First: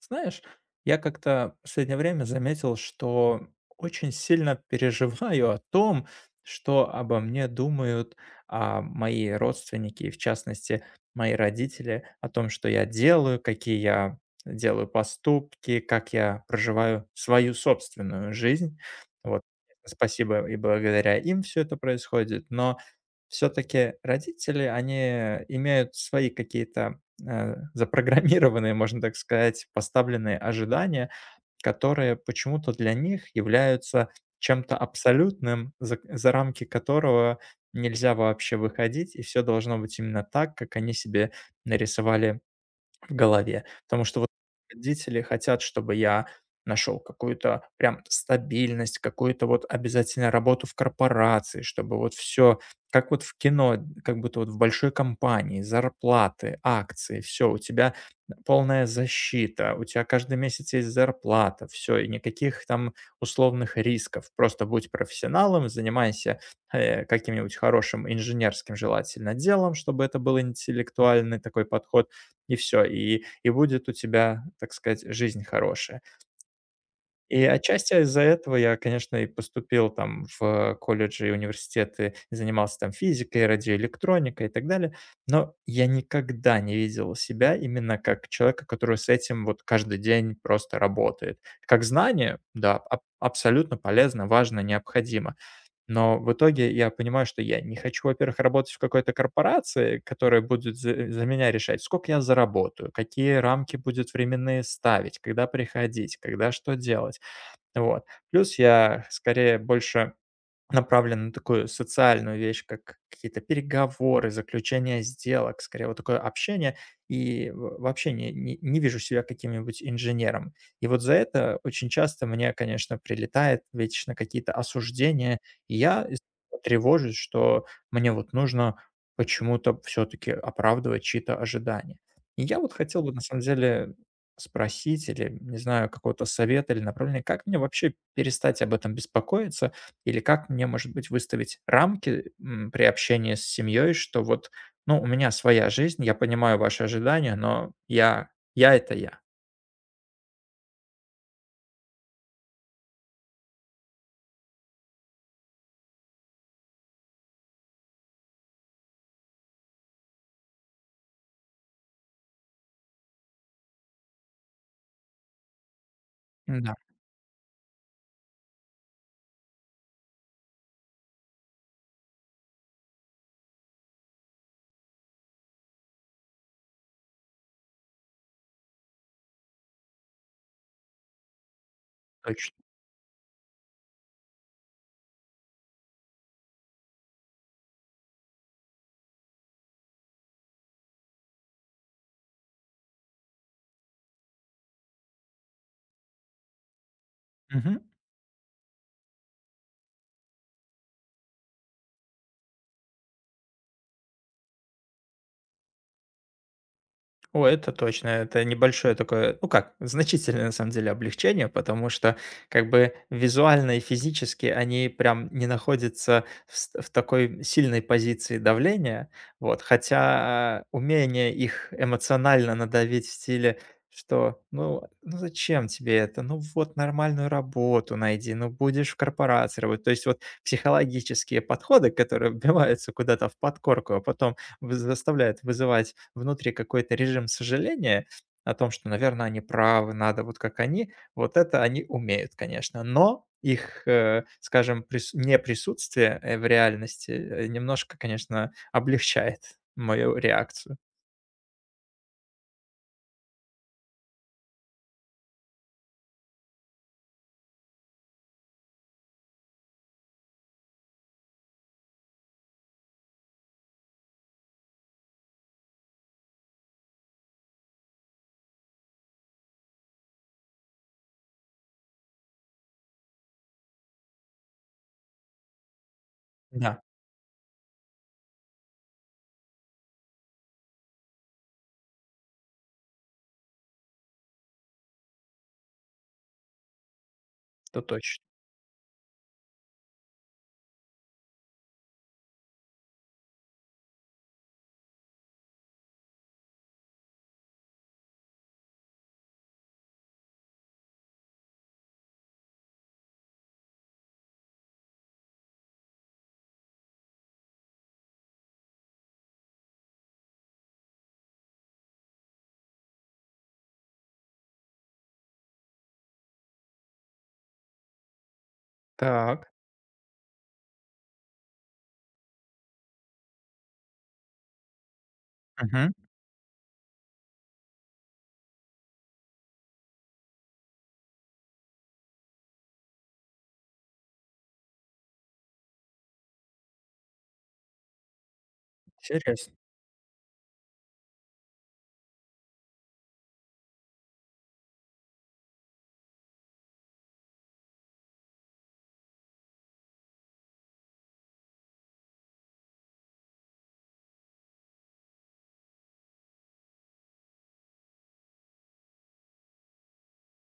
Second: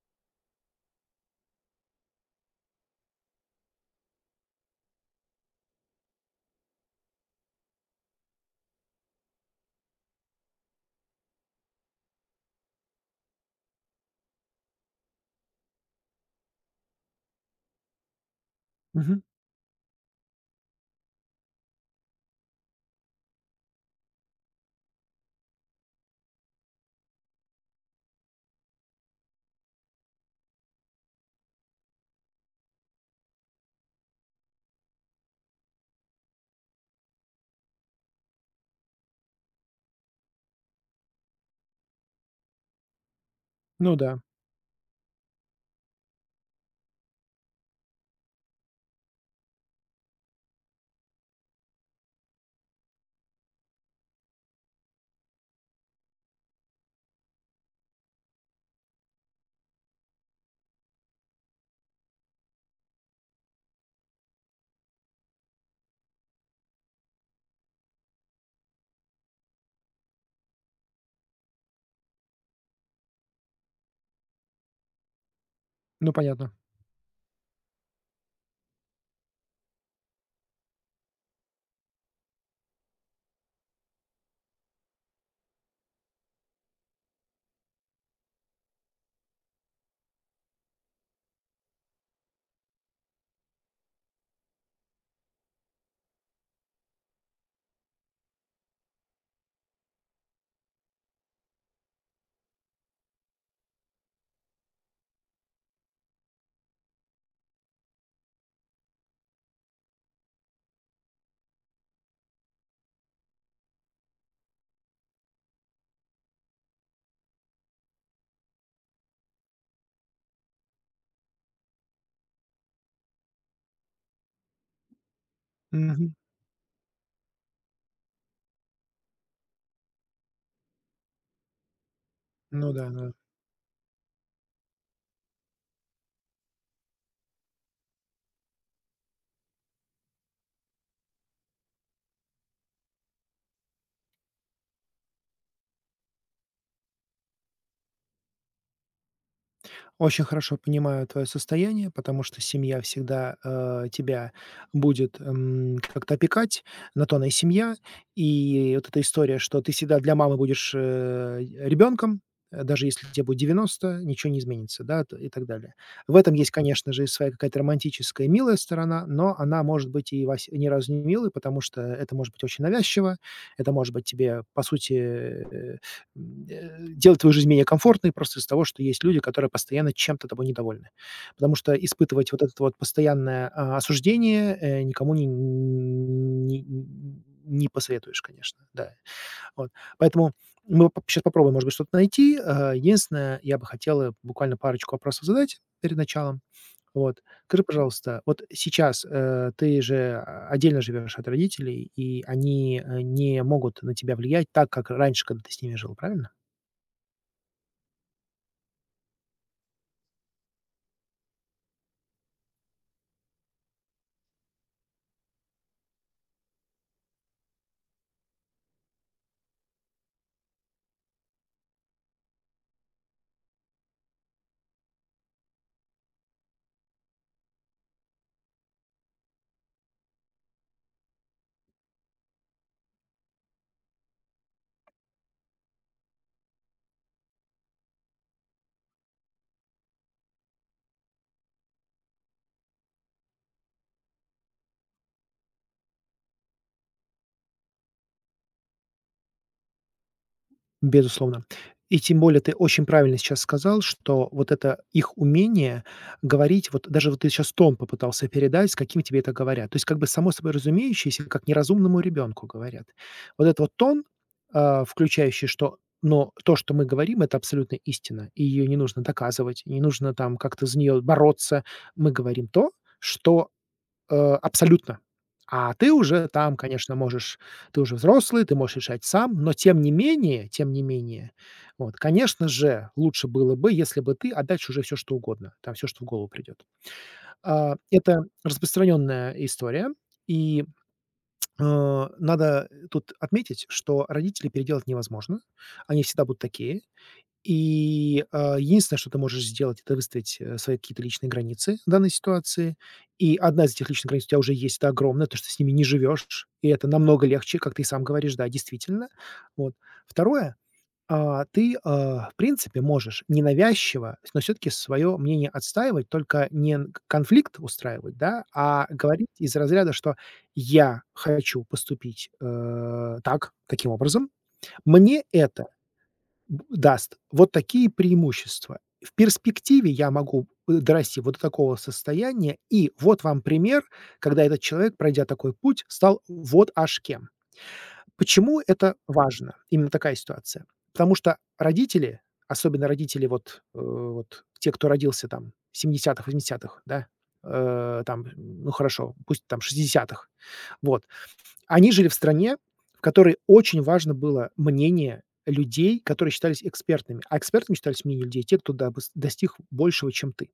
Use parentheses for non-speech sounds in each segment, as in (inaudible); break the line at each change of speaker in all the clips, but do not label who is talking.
Знаешь, я как-то в последнее время заметил, что очень сильно переживаю о том, что обо мне думают мои родственники, и в частности, мои родители, о том, что я делаю, какие я делаю поступки, как я проживаю свою собственную жизнь.
Мгм.
Вот. Спасибо и благодаря им все это происходит, но все-таки родители, они имеют свои какие-то запрограммированные, можно так сказать, поставленные ожидания, которые почему-то для них являются чем-то абсолютным, за рамки которого нельзя вообще выходить, и все должно быть именно так, как они себе нарисовали в голове.
Ну
Потому
да,
что вот родители хотят, чтобы я нашел какую-то прям стабильность, какую-то вот обязательно работу в корпорации, чтобы вот все, как вот в кино, как будто вот в большой компании, зарплаты, акции, все, у тебя полная защита, у тебя каждый месяц есть зарплата, все, и никаких там условных рисков, просто будь профессионалом, занимайся каким-нибудь хорошим инженерским желательно делом, чтобы это был интеллектуальный такой подход, и все и будет у тебя, так сказать, жизнь хорошая.
ну понятно.
И отчасти из-за этого я, конечно, и поступил там в колледжи и университеты, занимался там физикой, радиоэлектроникой и так далее. Но я никогда не видел себя именно как человека, который с этим вот каждый день просто работает. Как знание, да, аб абсолютно полезно, важно, необходимо. Но в итоге я понимаю, что я не хочу, во-первых, работать в какой-то корпорации, которая будет за меня решать, сколько я заработаю, какие рамки будет временные ставить, когда приходить, когда что делать. Вот. Плюс я скорее больше направлен на такую социальную вещь, как какие-то переговоры, заключение сделок, скорее вот такое общение. И в вообще не вижу себя каким-нибудь инженером. И вот за это очень часто мне, конечно, прилетает вечно какие-то осуждения. И я
Мгм.
из тревожусь, что мне вот нужно почему-то все таки оправдывать чьи-то ожидания. И я
Ну
вот
да,
хотел
да.
бы на самом деле спросить или, не знаю, какого-то совета или направления, как мне вообще перестать об этом беспокоиться или как мне, может быть, выставить рамки, при общении с семьей, что вот, ну, у меня своя жизнь, я понимаю ваши ожидания, но я — это я.
Очень хорошо понимаю твое состояние, потому что семья всегда, тебя будет, как-то опекать, на то она и семья. И вот эта история, что ты всегда для мамы будешь, ребенком, даже если тебе будет 90, ничего не изменится, да, т и так далее. В этом есть,
Да,
конечно же, и своя какая-то романтическая, и милая сторона, но она может быть и вась ни разу не милой, потому что это может быть очень навязчиво, это может быть тебе, по сути, делать твою жизнь менее комфортной просто из-за того, что есть люди, которые постоянно чем-то тобой недовольны. Потому что испытывать вот это
точно.
вот постоянное, осуждение, никому не посоветуешь, конечно, да. Вот. Поэтому мы сейчас попробуем, может быть, что-то найти. Единственное, я бы хотела буквально парочку вопросов задать перед началом. Вот. Скажи,
Мгм.
пожалуйста, вот сейчас, ты же отдельно живешь от родителей, и они, не могут на тебя влиять так, как раньше, когда ты с ними жил, правильно?
О, это точно. Это небольшое такое, ну как, значительное на самом деле облегчение, потому что как бы визуально и физически они прям не находятся в, в такой сильной позиции давления. Вот. Хотя умение их эмоционально надавить в стиле, что ну, ну зачем тебе это? Ну вот нормальную работу найди, ну будешь в корпорации работать. То есть вот психологические подходы, которые (laughs) вбиваются куда-то в подкорку, а потом вы заставляет вызывать внутри какой-то режим сожаления о том, что, наверное, они правы, надо вот как они. Вот это они умеют, конечно, но их, скажем, прис неприсутствие, в реальности, немножко, конечно, облегчает мою реакцию.
Безусловно. И тем более ты очень правильно сейчас сказал, что вот это их умение говорить, вот даже вот ты сейчас тон попытался передать, с каким тебе это говорят. То есть как бы само собой разумеющееся, как неразумному ребенку говорят. Вот этот вот тон, включающий, что но то, что мы говорим, это абсолютно истина, и ее не нужно доказывать, не нужно там как-то за нее бороться. Мы говорим то, что абсолютно. А ты уже там,
Да,
конечно, можешь ты уже взрослый, ты можешь решать сам, но тем не менее, вот, конечно же, лучше было бы, если бы ты, а дальше уже всё что угодно, там все что в голову придет.
то точно.
Это распространенная история, и, э, надо тут отметить, что родителей переделать невозможно. Они всегда будут такие. И, единственное, что ты можешь сделать, это выставить, свои какие-то личные границы в данной ситуации. И одна из этих личных границ у тебя уже есть, это огромная, то, что ты с ними не живешь, и это намного легче, как ты и сам говоришь, да, действительно. Вот. Второе, ты, в принципе, можешь ненавязчиво, но все таки свое мнение отстаивать, только не н конфликт устраивать, да, а говорить
Так.
из разряда, что «я хочу поступить, так, таким образом. Мне это
Мгм.
б даст вот такие преимущества. В перспективе я могу, дорасти вот до такого состояния, и вот вам пример, когда этот человек, пройдя такой путь, стал вот аж кем. Почему это
Интересно.
важно, именно такая ситуация? Потому что родители, особенно родители вот, вот те, кто родился там в семидесятых, восьмидесятых, да, там, ну, хорошо, пусть там шестидесятых, вот, они жили в стране, в которой очень важно было мнение людей, которые считались экспертными, а экспертами считались мнения людей, те, кто дабыс достиг большего, чем ты.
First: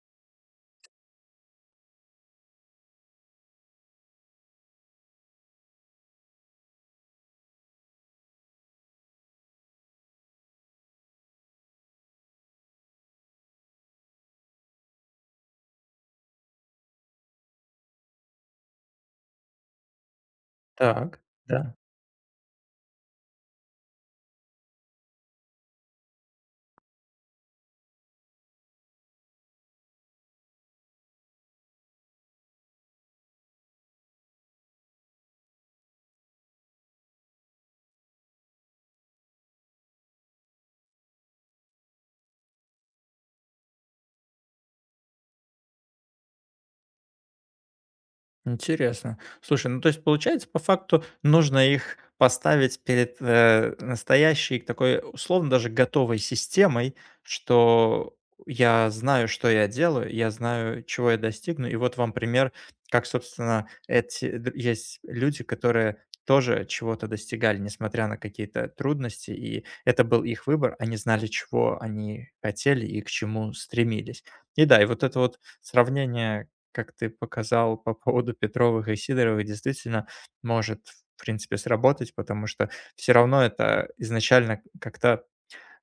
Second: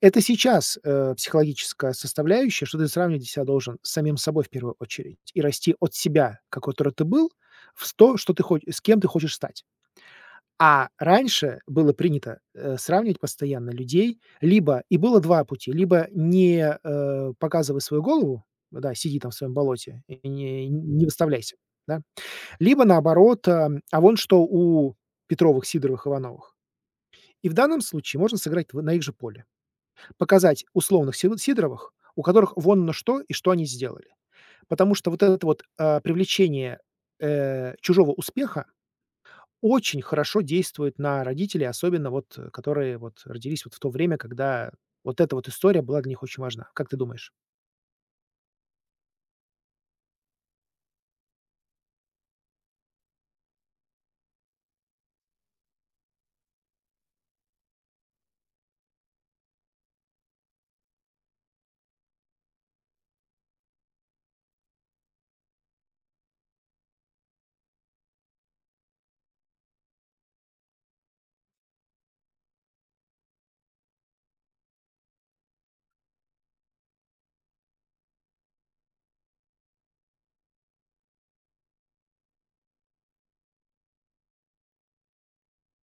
Это сейчас, психологическая составляющая, что ты сравнивать себя должен с самим собой в первую очередь и расти от себя, какой, ты был, в то, что ты хоч с кем ты хочешь стать. А раньше было принято, сравнивать постоянно людей. Либо и было 2 пути: либо не, показывай свою голову, да, сиди там в своем болоте и не
Так,
выставляйся,
да.
да. Либо наоборот, вон что у Петровых, Сидоровых, Ивановых. И в данном случае можно сыграть в на их же поле. Показать условных Сиду Сидоровых, у которых вон на что и что они сделали. Потому что вот это вот, привлечение, чужого успеха, очень хорошо действует на родителей, особенно вот, которые вот родились вот в то время, когда вот эта вот история была для них очень важна. Как ты думаешь?
Интересно. Слушай, ну то есть получается, по факту нужно их поставить перед настоящей такой, условно, даже готовой системой, что я знаю, что я делаю, я знаю, чего я достигну. И вот вам пример, как, собственно, есть люди, которые тоже чего-то достигали, несмотря на какие-то трудности, и это был их выбор, они знали, чего они хотели и к чему стремились. И да, и вот это вот сравнение как ты показал по поводу Петровых и Сидоровых, действительно может, в принципе, сработать, потому что все равно это изначально как-то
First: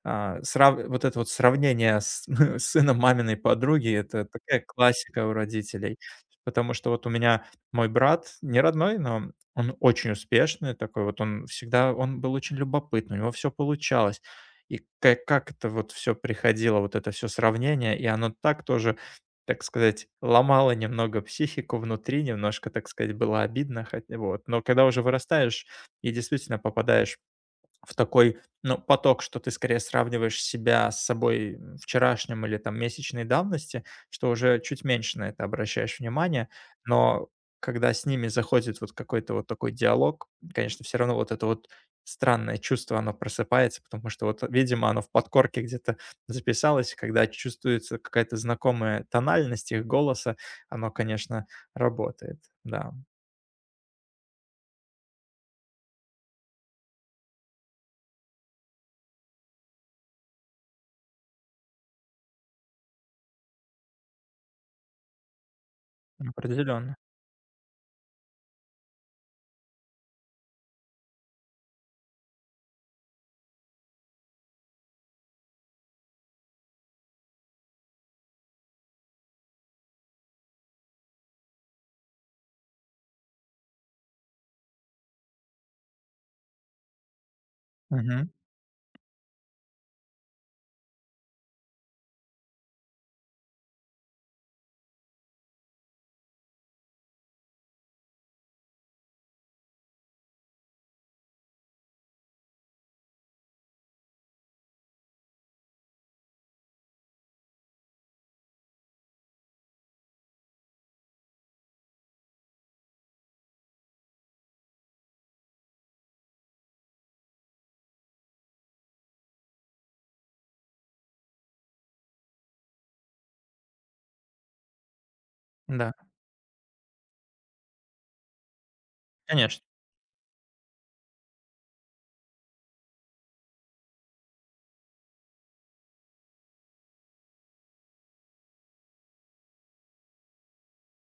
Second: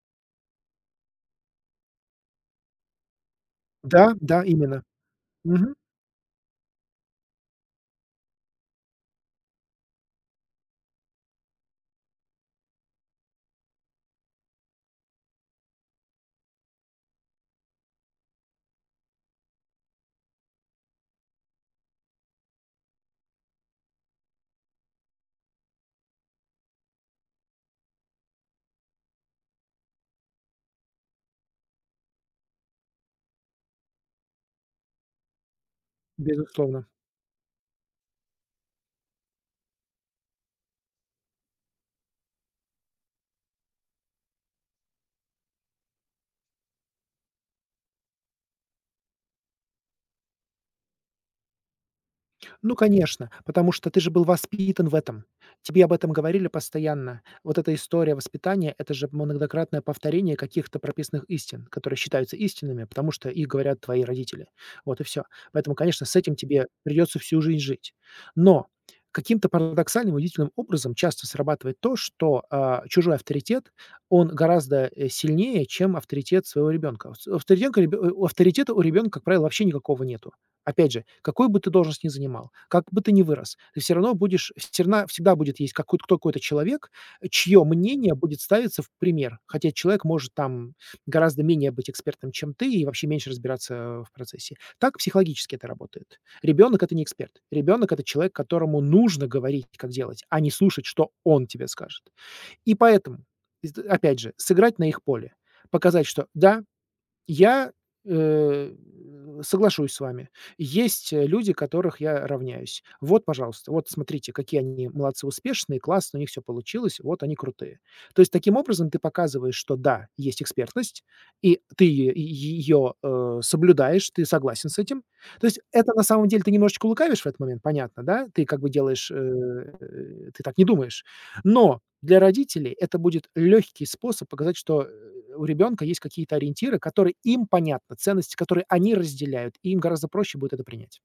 а, срав вот это вот сравнение с (laughs) с сыном маминой подруги —
Да,
это
да,
такая
именно.
классика у
Мгм.
родителей. Потому что вот у меня мой брат, не родной, но он очень успешный такой вот, он был очень любопытный, у него все получалось. И ка как это вот все приходило, вот это все сравнение, и оно так тоже, так сказать, ломало немного психику внутри, немножко, так сказать, было обидно, хот вот. Но когда уже вырастаешь и действительно попадаешь в такой, ну, поток, что ты скорее сравниваешь себя с собой, вчерашним или там месячной давности, что уже чуть меньше на это обращаешь внимание.
Безусловно.
Но когда с ними заходит вот какой-то вот такой диалог, конечно, все равно вот это вот странное чувство, оно просыпается, потому что вот, видимо, оно в подкорке где-то записалось. Когда чувствуется какая-то знакомая тональность их голоса, оно, конечно, работает.
Ну,
Да,
конечно, потому что ты же был воспитан в этом. Тебе об этом говорили постоянно. Вот эта история воспитания — это же многократное повторение каких-то прописанных истин, которые считаются истинными, потому что их говорят твои родители. Вот и все. Поэтому, конечно, с этим тебе
определенно.
придется всю жизнь жить. Но каким-то парадоксальным, удивительным образом часто срабатывает то, что, чужой авторитет, он гораздо, сильнее, чем авторитет своего ребенка. Авторитета у ребенка, как правило, вообще никакого нету. Опять же, какую бы ты должность ни занимал, как бы ты ни вырос, ты все равно будешь всё всегда будет есть какой-то человек, чье мнение
Мгм.
будет ставиться в пример. Хотя человек может там гораздо менее быть экспертом, чем ты, и вообще меньше разбираться, в процессе. Так психологически это работает. Ребенок — это не эксперт. Ребенок — это человек, которому нужно говорить, как делать, а не слушать, что он тебе скажет. И поэтому, из опять же, сыграть на их поле. Показать, что да, я, э, соглашусь с вами. Есть, люди, которых я равняюсь. Вот, пожалуйста, вот смотрите, какие они молодцы, успешные, классно, у них все получилось, вот они крутые. То есть таким образом ты показываешь, что да, есть экспертность, и ты ее соблюдаешь, ты согласен с этим. То есть это
Да,
на самом деле ты немножечко лукавишь в этот момент, понятно, да? Ты как бы делаешь,
конечно.
ты так не думаешь. Но для родителей это будет легкий способ показать, что, у ребенка есть какие-то ориентиры, которые им понятны, ценности, которые они разделяют, и им гораздо проще будет это принять.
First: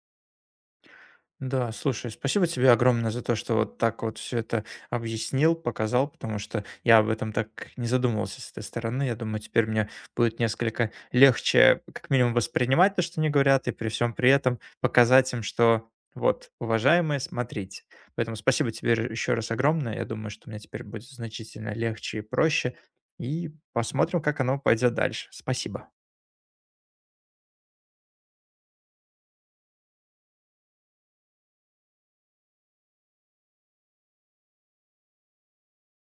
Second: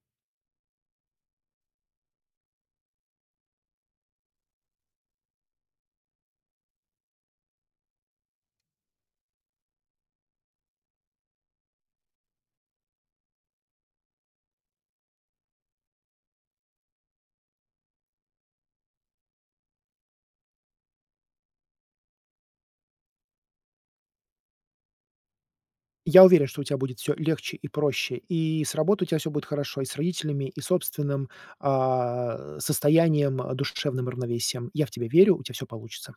Да, слушай, спасибо тебе огромное за то, что вот так вот все это объяснил, показал, потому что я об этом так не задумывался с этой стороны. Я думаю, теперь мне будет несколько легче, как минимум, воспринимать то, что они говорят, и при всем при этом показать им, что вот, уважаемые, смотрите. Поэтому спасибо тебе еще раз огромное. Я думаю, что мне теперь будет значительно легче и проще. И посмотрим, как оно пойдет дальше. Спасибо.
Я уверен, что у тебя будет все легче и проще, и с работой у тебя все будет хорошо, и с родителями, и собственным, состоянием, душевным равновесием. Я в тебя верю, у тебя все получится.